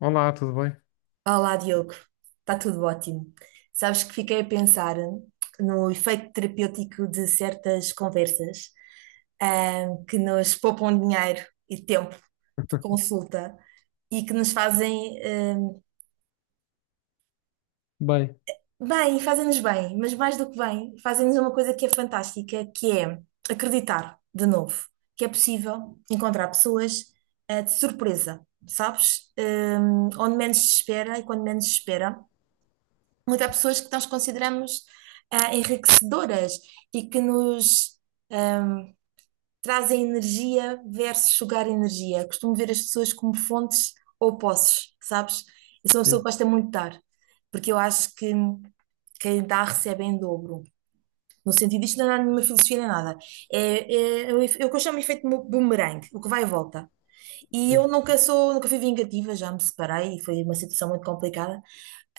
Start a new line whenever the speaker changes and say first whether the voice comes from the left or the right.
left: Olá, tudo bem?
right: Olá, Diogo. Está tudo ótimo. Sabes que fiquei a pensar no efeito terapêutico de certas conversas, que nos poupam dinheiro e tempo de consulta e que nos fazem,
left: Bem,
right: bem, fazem-nos bem, mas mais do que bem, fazem-nos uma coisa que é fantástica, que é acreditar de novo que é possível encontrar pessoas, de surpresa, sabes? Onde menos se espera e quando menos se espera. Mas há pessoas que nós consideramos enriquecedoras e que nos ahm, trazem energia versus sugar energia. Costumo ver as pessoas como fontes ou poços, sabes? Eu sou uma pessoa que
left: sim,
right: gosta muito de dar, porque eu acho que quem dá recebe em dobro. No sentido, isto não é nenhuma filosofia nem nada. É, é o que eu chamo de efeito boomerang, o que vai e volta. E
left: sim,
right: eu nunca sou, nunca fui vingativa, já me separei e foi uma situação muito complicada.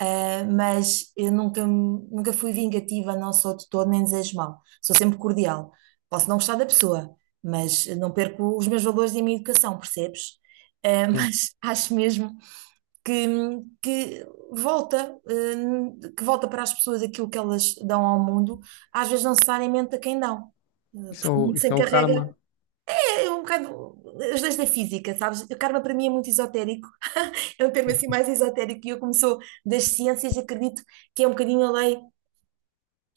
right: Mas eu nunca, nunca fui vingativa, não sou de todo, nem desejo mal. Sou sempre cordial. Posso não gostar da pessoa, mas não perco os meus valores e a minha educação, percebes?
left: sim.
right: Mas acho mesmo que, que que volta para as pessoas aquilo que elas dão ao mundo, às vezes não necessariamente a quem dão, porque o mundo se
left: Isso é o
right: encarrega.
left: karma.
right: É um bocado as leis da física, sabes? O karma para mim é muito esotérico, é um termo assim mais esotérico e eu como sou das ciências acredito que é um bocadinho a lei,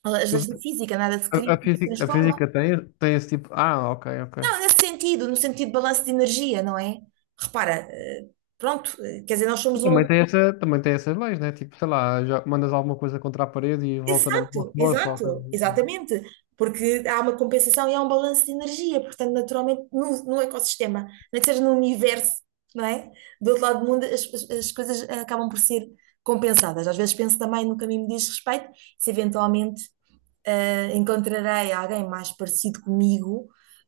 right: as
left: Mas
right: leis da física, nada se
left: a, a
right: cria, se
left: física, a
right: transforma.
left: física tem, tem esse tipo. Ah, ok, ok.
right: Não, nesse sentido, no sentido de balanço de energia, não é? Repara, pronto, quer dizer, nós
left: E
right: somos um.
left: também tem essas leis, né? Tipo, sei lá, já mandas alguma coisa contra a parede e volta na mesma
right: Exato,
left: força, ou coisa
right: exato,
left: do género.
right: exatamente. Porque há uma compensação e há um balanço de energia, portanto, naturalmente, no ecossistema, nem que seja no universo, não é? Do outro lado do mundo, as coisas acabam por ser compensadas. Às vezes penso também no que a mim me diz respeito, se eventualmente encontrarei alguém mais parecido comigo,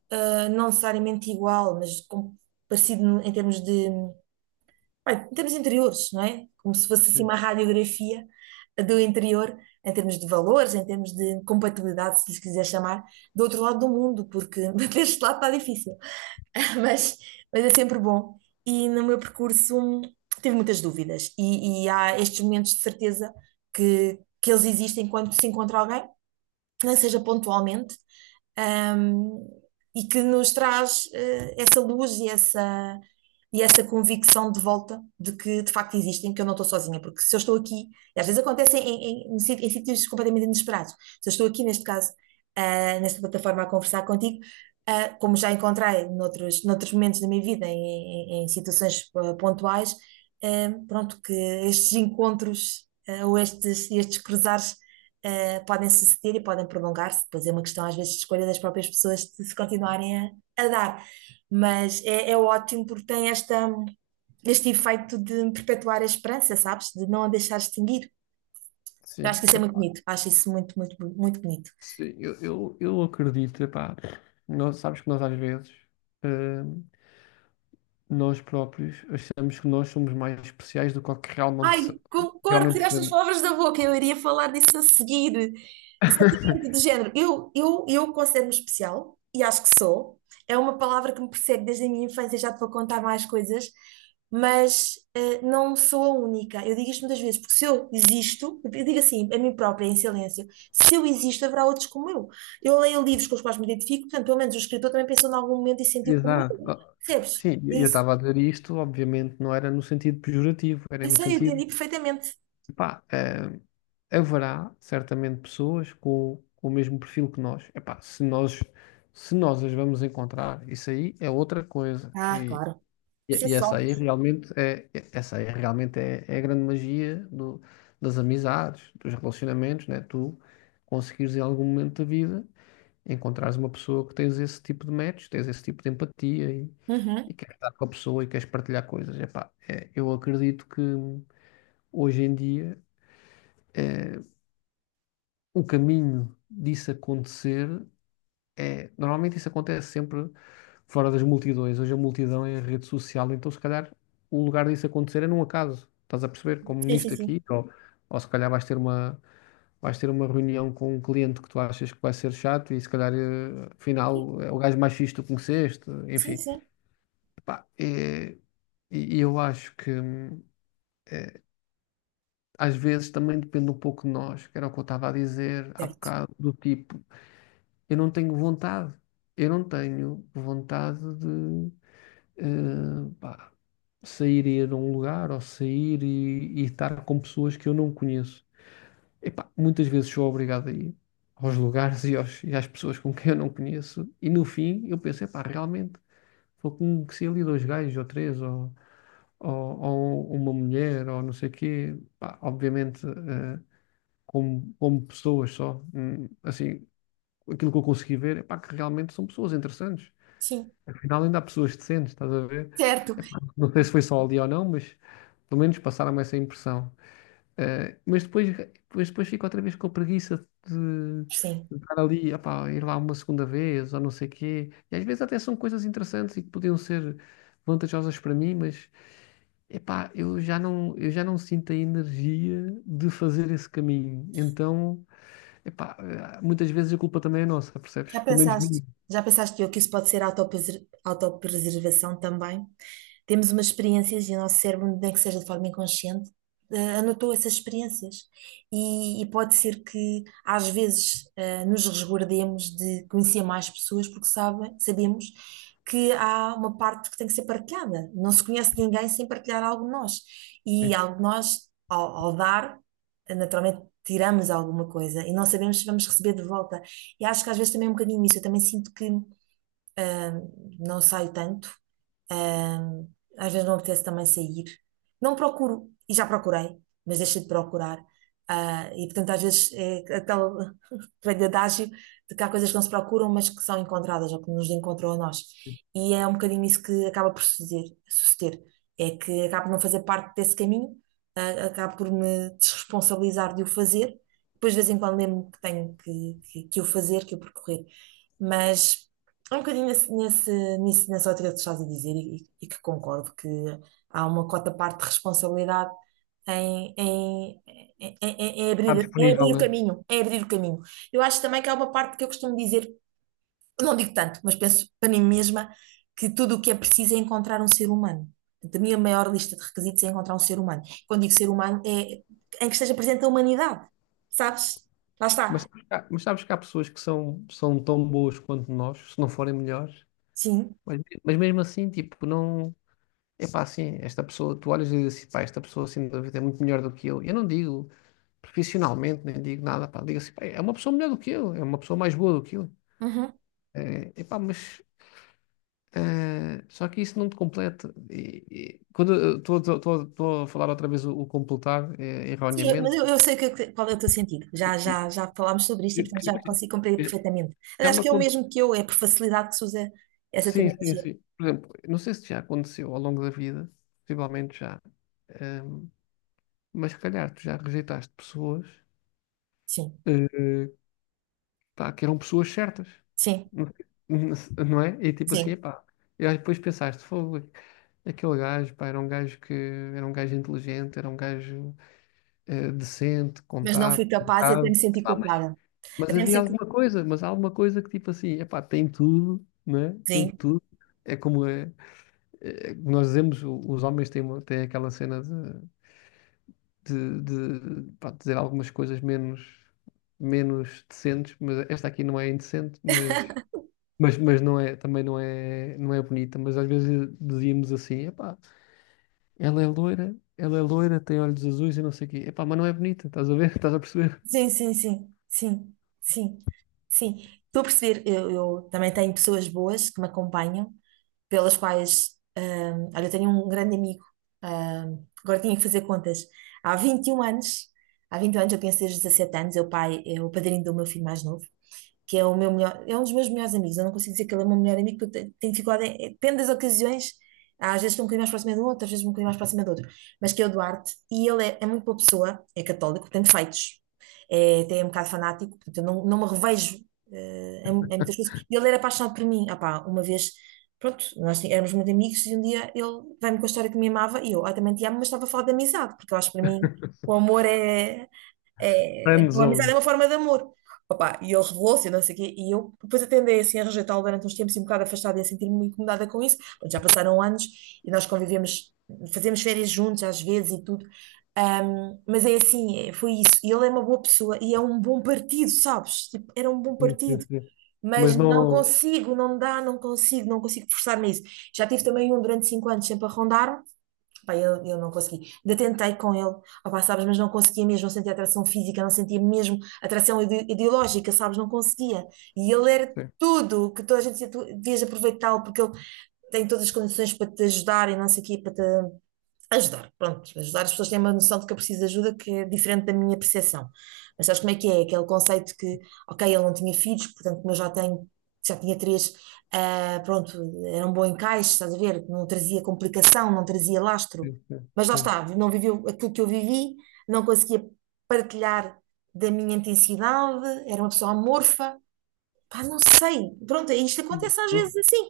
right: não necessariamente igual, mas parecido em termos de bem, em termos interiores, não é? Como se fosse assim
left: Sim,
right: uma radiografia do interior, em termos de valores, em termos de compatibilidade, se lhes quiser chamar, do outro lado do mundo, porque deste lado está difícil. Mas, mas é sempre bom. E no meu percurso tive muitas dúvidas. E há estes momentos de certeza que eles existem quando se encontra alguém, nem que seja pontualmente, um, e que nos traz essa luz e essa convicção de volta de que de facto existem, que eu não estou sozinha, porque se eu estou aqui, e às vezes acontece em sítios completamente inesperados, se eu estou aqui neste caso, nesta plataforma a conversar contigo, como já encontrei noutros, noutros momentos da minha vida, em situações pontuais, pronto, que estes encontros ou estes cruzares podem suceder e podem prolongar-se. Depois é uma questão, às vezes, de escolha das próprias pessoas de se continuarem a dar. Mas é ótimo porque tem este efeito de perpetuar a esperança, sabes? De não a deixar extinguir. Eu acho que
left: sim.
right: isso é muito
left: Epá,
right: bonito. Acho isso muito, muito, muito bonito.
left: sim, eu acredito, epá. Nós, sabes que nós às vezes, eh, nós próprios, achamos que nós somos mais especiais do que o que realmente,
right: Ai, concordo,
left: realmente
right: tiraste as
left: somos.
right: palavras da boca, eu iria falar disso a seguir. Exatamente, de género. Eu considero-me especial, e acho que sou. É uma palavra que me persegue desde a minha infância, já te vou contar mais coisas, mas não sou a única. Eu digo isto muitas vezes, porque se eu existo, eu digo assim, a mim própria, em silêncio, se eu existo, haverá outros como eu. Eu leio livros com os quais me identifico, portanto, pelo menos o escritor também pensou em algum momento e sentiu como
left: Exato.
right: eu.
left: Oh,
right: Percebes?
left: sim,
right: É
left: eu
right: isso.
left: estava a dizer isto, obviamente não era no sentido pejorativo, era
right: Eu
left: no
right: sei, eu
left: sentido,
right: entendi perfeitamente.
left: pá, haverá certamente pessoas com, o mesmo perfil que nós. Epá, se nós as vamos encontrar, isso aí é outra coisa.
right: Ah,
left: E,
right: claro. Isso é
left: e- e
right: só.
left: essa aí realmente é é, a grande magia das amizades, dos relacionamentos, né? Tu conseguires em algum momento da vida encontrares uma pessoa que tens esse tipo de match, tens esse tipo de empatia e
right: Uhum.
left: queres estar com a pessoa e queres partilhar coisas. Epá, é, eu acredito que hoje em dia eh, o caminho disso acontecer normalmente isso acontece sempre fora das multidões. Hoje a multidão é a rede social, então se calhar o lugar disso acontecer é num acaso. Estás a perceber? Como
right: Sim, sim,
left: nisto
right: sim.
left: aqui, ou se calhar vais ter uma reunião com um cliente que tu achas que vai ser chato e se calhar, eh, afinal, é o gajo mais fixe que tu conheceste,
right: Sim,
left: enfim.
right: sim.
left: Pá, e eu acho que às vezes também depende um pouco de nós, que era o que eu estava a dizer há
right: Certo.
left: bocado, do tipo. Eu não tenho vontade. Eu não tenho vontade de pá, sair e ir a um lugar ou sair e estar com pessoas que eu não conheço. Epá, muitas vezes sou obrigado a ir aos lugares e às pessoas com quem eu não conheço. E no fim eu penso, epá, realmente vou conhecer ali dois gajos ou três ou, ou uma mulher ou não sei o quê. Pá, obviamente como pessoas só. Assim, aquilo que eu consegui ver, é pá, que realmente são pessoas interessantes.
right: Sim.
left: Afinal, ainda há pessoas decentes, estás a ver?
right: Certo.
left: Epá, não sei se foi só ali ou não, mas pelo menos passaram-me essa impressão. Mas depois fico outra vez com a preguiça de,
right: Sim.
left: de estar ali, epá, ir lá uma segunda vez ou não sei quê. E às vezes até são coisas interessantes e que podiam ser vantajosas para mim, mas epá, eu já não sinto a energia de fazer esse caminho. Então, epá, muitas vezes a culpa também é nossa, percebes?
right: Já
left: Pelo menos
right: pensaste?
left: minha.
right: Já pensaste que o que isso pode ser autopreservação também? Temos umas experiências e o nosso cérebro, nem que seja de forma inconsciente, anotou essas experiências. E pode ser que, às vezes, nos resguardemos de conhecer mais pessoas porque sabemos que há uma parte que tem que ser partilhada. Não se conhece ninguém sem partilhar algo de nós. E algo de nós, ao dar, naturalmente tiramos alguma coisa e não sabemos se vamos receber de volta. E acho que às vezes também é um bocadinho isso. Eu também sinto que. Ahm, não saio tanto. Ahm, às vezes não apetece também sair. Não procuro, e já procurei, mas deixei de procurar. Ah, e portanto, às vezes é aquele velho adágio de que há coisas que não se procuram, mas que são encontradas ou que nos encontram a nós. E é um bocadinho isso que acaba por suceder. É que acabo por não fazer parte desse caminho, acabo por me desresponsabilizar de o fazer. Depois, de vez em quando, lembro-me que tenho que o fazer, que o percorrer. Mas. É um bocadinho nessa ótica que tu estás a dizer e que concordo que há uma cota parte de responsabilidade em, em,
left: Está
right: em
left: disponível,
right: abrir o
left: né?
right: caminho, em abrir o caminho. Eu acho também que há uma parte que eu costumo dizer, não digo tanto, mas penso para mim mesma, que tudo o que é preciso é encontrar um ser humano. Portanto, a minha maior lista de requisitos é encontrar um ser humano. Quando digo ser humano, é em que esteja presente a humanidade, sabes? Lá
left: Mas,
right: está.
left: sabes que há pessoas que são tão boas quanto nós, se não forem melhores,
right: Sim.
left: mas mesmo assim, tipo, não. É pá assim, esta pessoa, tu olhas e dizes assim, pá, esta pessoa, assim sem vida é muito melhor do que eu. Eu não digo profissionalmente, nem digo nada, pá, digo assim, pá, é uma pessoa melhor do que eu, é uma pessoa mais boa do que eu. É, epá, mas, só que isso não te completa. E quando eu estou a falar outra vez o completar,
right: Sim, mas
left: erroneamente,
right: eu sei qual é o teu sentido. Já falámos sobre isto e,
left: que-
right: portanto,
left: que-
right: já consigo compreender
left: que-
right: perfeitamente.
left: já
right: Aliás,
left: me,
right: que é o
left: acon-
right: mesmo que eu, é por facilidade que se usa essa
left: sim, sim,
right: terminologia.
left: sim. Por exemplo, não sei se já aconteceu ao longo da vida, possivelmente já, ehm, mas se calhar tu já rejeitaste pessoas,
right: Sim,
left: eh, pá, que eram pessoas certas,
right: sim,
left: não sei- não é? E tipo assim,
right: sim.
left: pá, e aí depois pensaste, fogo, aquele gajo, pá, era um gajo inteligente, era um gajo decente,
right: Mas não fui
left: contado,
right: capaz e até me
left: educado.
right: senti
left: Epá,
right: culpada.
left: mas
right: Até me
left: havia
right: senti.
left: alguma coisa, mas há alguma coisa que tipo assim, epá, tem tudo, não é? Tem
right: Sim,
left: tudo. É como é, nós dizemos, os homens têm aquela cena de, pá, dizer algumas coisas menos, decentes, mas esta aqui não é indecente, mas não é, também não é, não é bonita, mas às vezes dizíamos assim, epá, ela é loira, tem olhos azuis e não sei o quê, epá, mas não é bonita, estás a ver? Estás a perceber?
right: sim, sim, sim, sim, sim, sim. Estou a perceber, eu também tenho pessoas boas que me acompanham pelas quais, olha, eu tenho um grande amigo, agora tinha que fazer contas, há 21 anos, eu penso desde os 17 anos, é o pai, é o padrinho do meu filho mais novo, que é o meu melhor, é um dos meus melhores amigos. Eu não consigo dizer que ele é o meu melhor amigo, porque eu tenho dificuldade, depende das ocasiões. Ah, às vezes estou um bocadinho mais próxima de um outro, às vezes um bocadinho mais próxima de outro, mas que é o Duarte, e ele é muito boa pessoa, é católico, tem defeitos, é, tem é um bocado fanático, portanto eu não, não me revejo em muitas coisas. E ele era apaixonado por mim, ah pá, uma vez, pronto, nós éramos muito amigos, e um dia ele veio-me com a história que me amava, e eu, ah, também te amo, mas estava a falar de amizade, porque eu acho que para mim o amor
left: Friend
right: a amizade é
left: zone.
right: uma forma de amor. Opa, e ele revelou-se, e não sei o quê, e eu depois atendei assim a rejeitá-lo durante uns tempos e um bocado afastada e a sentir-me incomodada com isso. Pronto, já passaram anos e nós convivemos, fazemos férias juntos às vezes e tudo. Mas é assim, foi isso. E ele é uma boa pessoa e é um bom partido, sabes? Tipo, era um bom
left: Sim,
right: partido,
left: sim, sim.
right: mas
left: Mas
right: não
left: não.
right: consigo, não dá, não consigo, não consigo forçar-me a isso. Já tive também um durante 5 anos sempre a rondar-me. Pá, eu não consegui. Ainda tentei com ele, opá, sabes, mas não conseguia mesmo, não sentia atração física, não sentia mesmo atração ideológica, sabes, não conseguia. E ele era
left: Sim,
right: tudo o que toda a gente dizia, tu devias aproveitá-lo, porque ele tem todas as condições para te ajudar e não sei o quê, para te ajudar, pronto, ajudar as pessoas têm uma noção de que eu preciso de ajuda que é diferente da minha percepção. Mas sabes como é que é? Aquele conceito que, ok, ele não tinha filhos, portanto, como eu já tenho, já tinha três, ah, pronto, era um bom encaixe, estás a ver? Não trazia complicação, não trazia lastro.
left: sim,
right: Mas lá
left: sim.
right: está, não viveu aquilo que eu vivi, não conseguia partilhar da minha intensidade, era uma pessoa amorfa. Pá, não sei, pronto, isto
left: Sim,
right: acontece às vezes assim.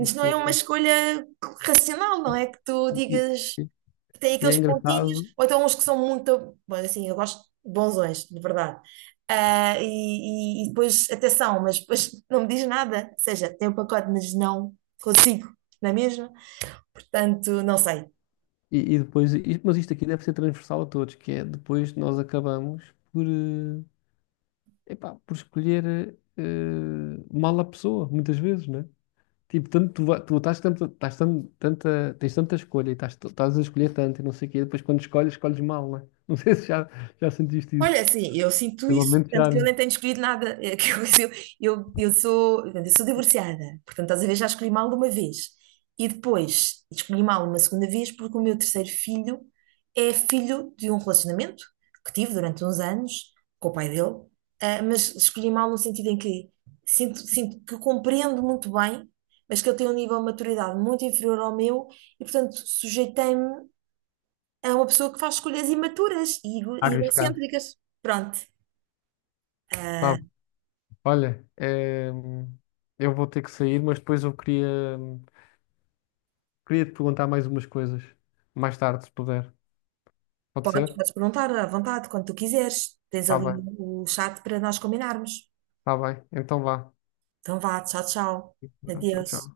left: sim,
right: não
left: sim.
right: é uma escolha racional, não é que tu
left: Sim.
right: digas
left: E
right: tem
left: e é
right: aqueles pontinhos,
left: engraçado.
right: ou então uns que são muito. Bom, assim, eu gosto de bonzões, de verdade. Ah, e depois, até são, mas depois não me diz nada. Ou seja, tem o pacote, mas não consigo, não é mesmo? Portanto, não sei.
left: E depois, mas isto aqui deve ser transversal a todos, que é depois nós acabamos epá, por escolher mal a pessoa, muitas vezes, né? Tipo, tanto tu estás tanto, estás tan- tanta, tens tanta escolha e estás a escolher tanto e não sei o quê, depois quando escolhes, escolhes mal, né? Não sei se já sentiste isso.
right: Olha, assim, eu sinto isso,
left: Provavelmente
right: tanto
left: já,
right: que eu
left: né?
right: nem tenho escolhido nada. É que eu, eu sou, portanto, eu sou divorciada, portanto, às vezes já escolhi mal de uma vez. E depois escolhi mal uma segunda vez porque o meu terceiro filho é filho de um relacionamento que tive durante uns anos com o pai dele, mas escolhi mal no sentido em que sinto que compreendo muito bem, mas que ele tem um nível de maturidade muito inferior ao meu e, portanto, sujeitei-me. É uma pessoa que faz escolhas imaturas e
left: A
right: e
left: arriscar.
right: egocêntricas. Pronto. Ah,
left: Pá, olha, eu vou ter que sair, mas depois eu queria, te perguntar mais umas coisas, mais tarde, se puder. Pode ser?
right: podes perguntar à vontade, quando tu quiseres. Tens
left: Tá
right: ali
left: bem.
right: o chat para nós combinarmos.
left: Tá bem, então vá.
right: Então vá, tchau, tchau.
left: Tchau, tchau.
right: Adeus.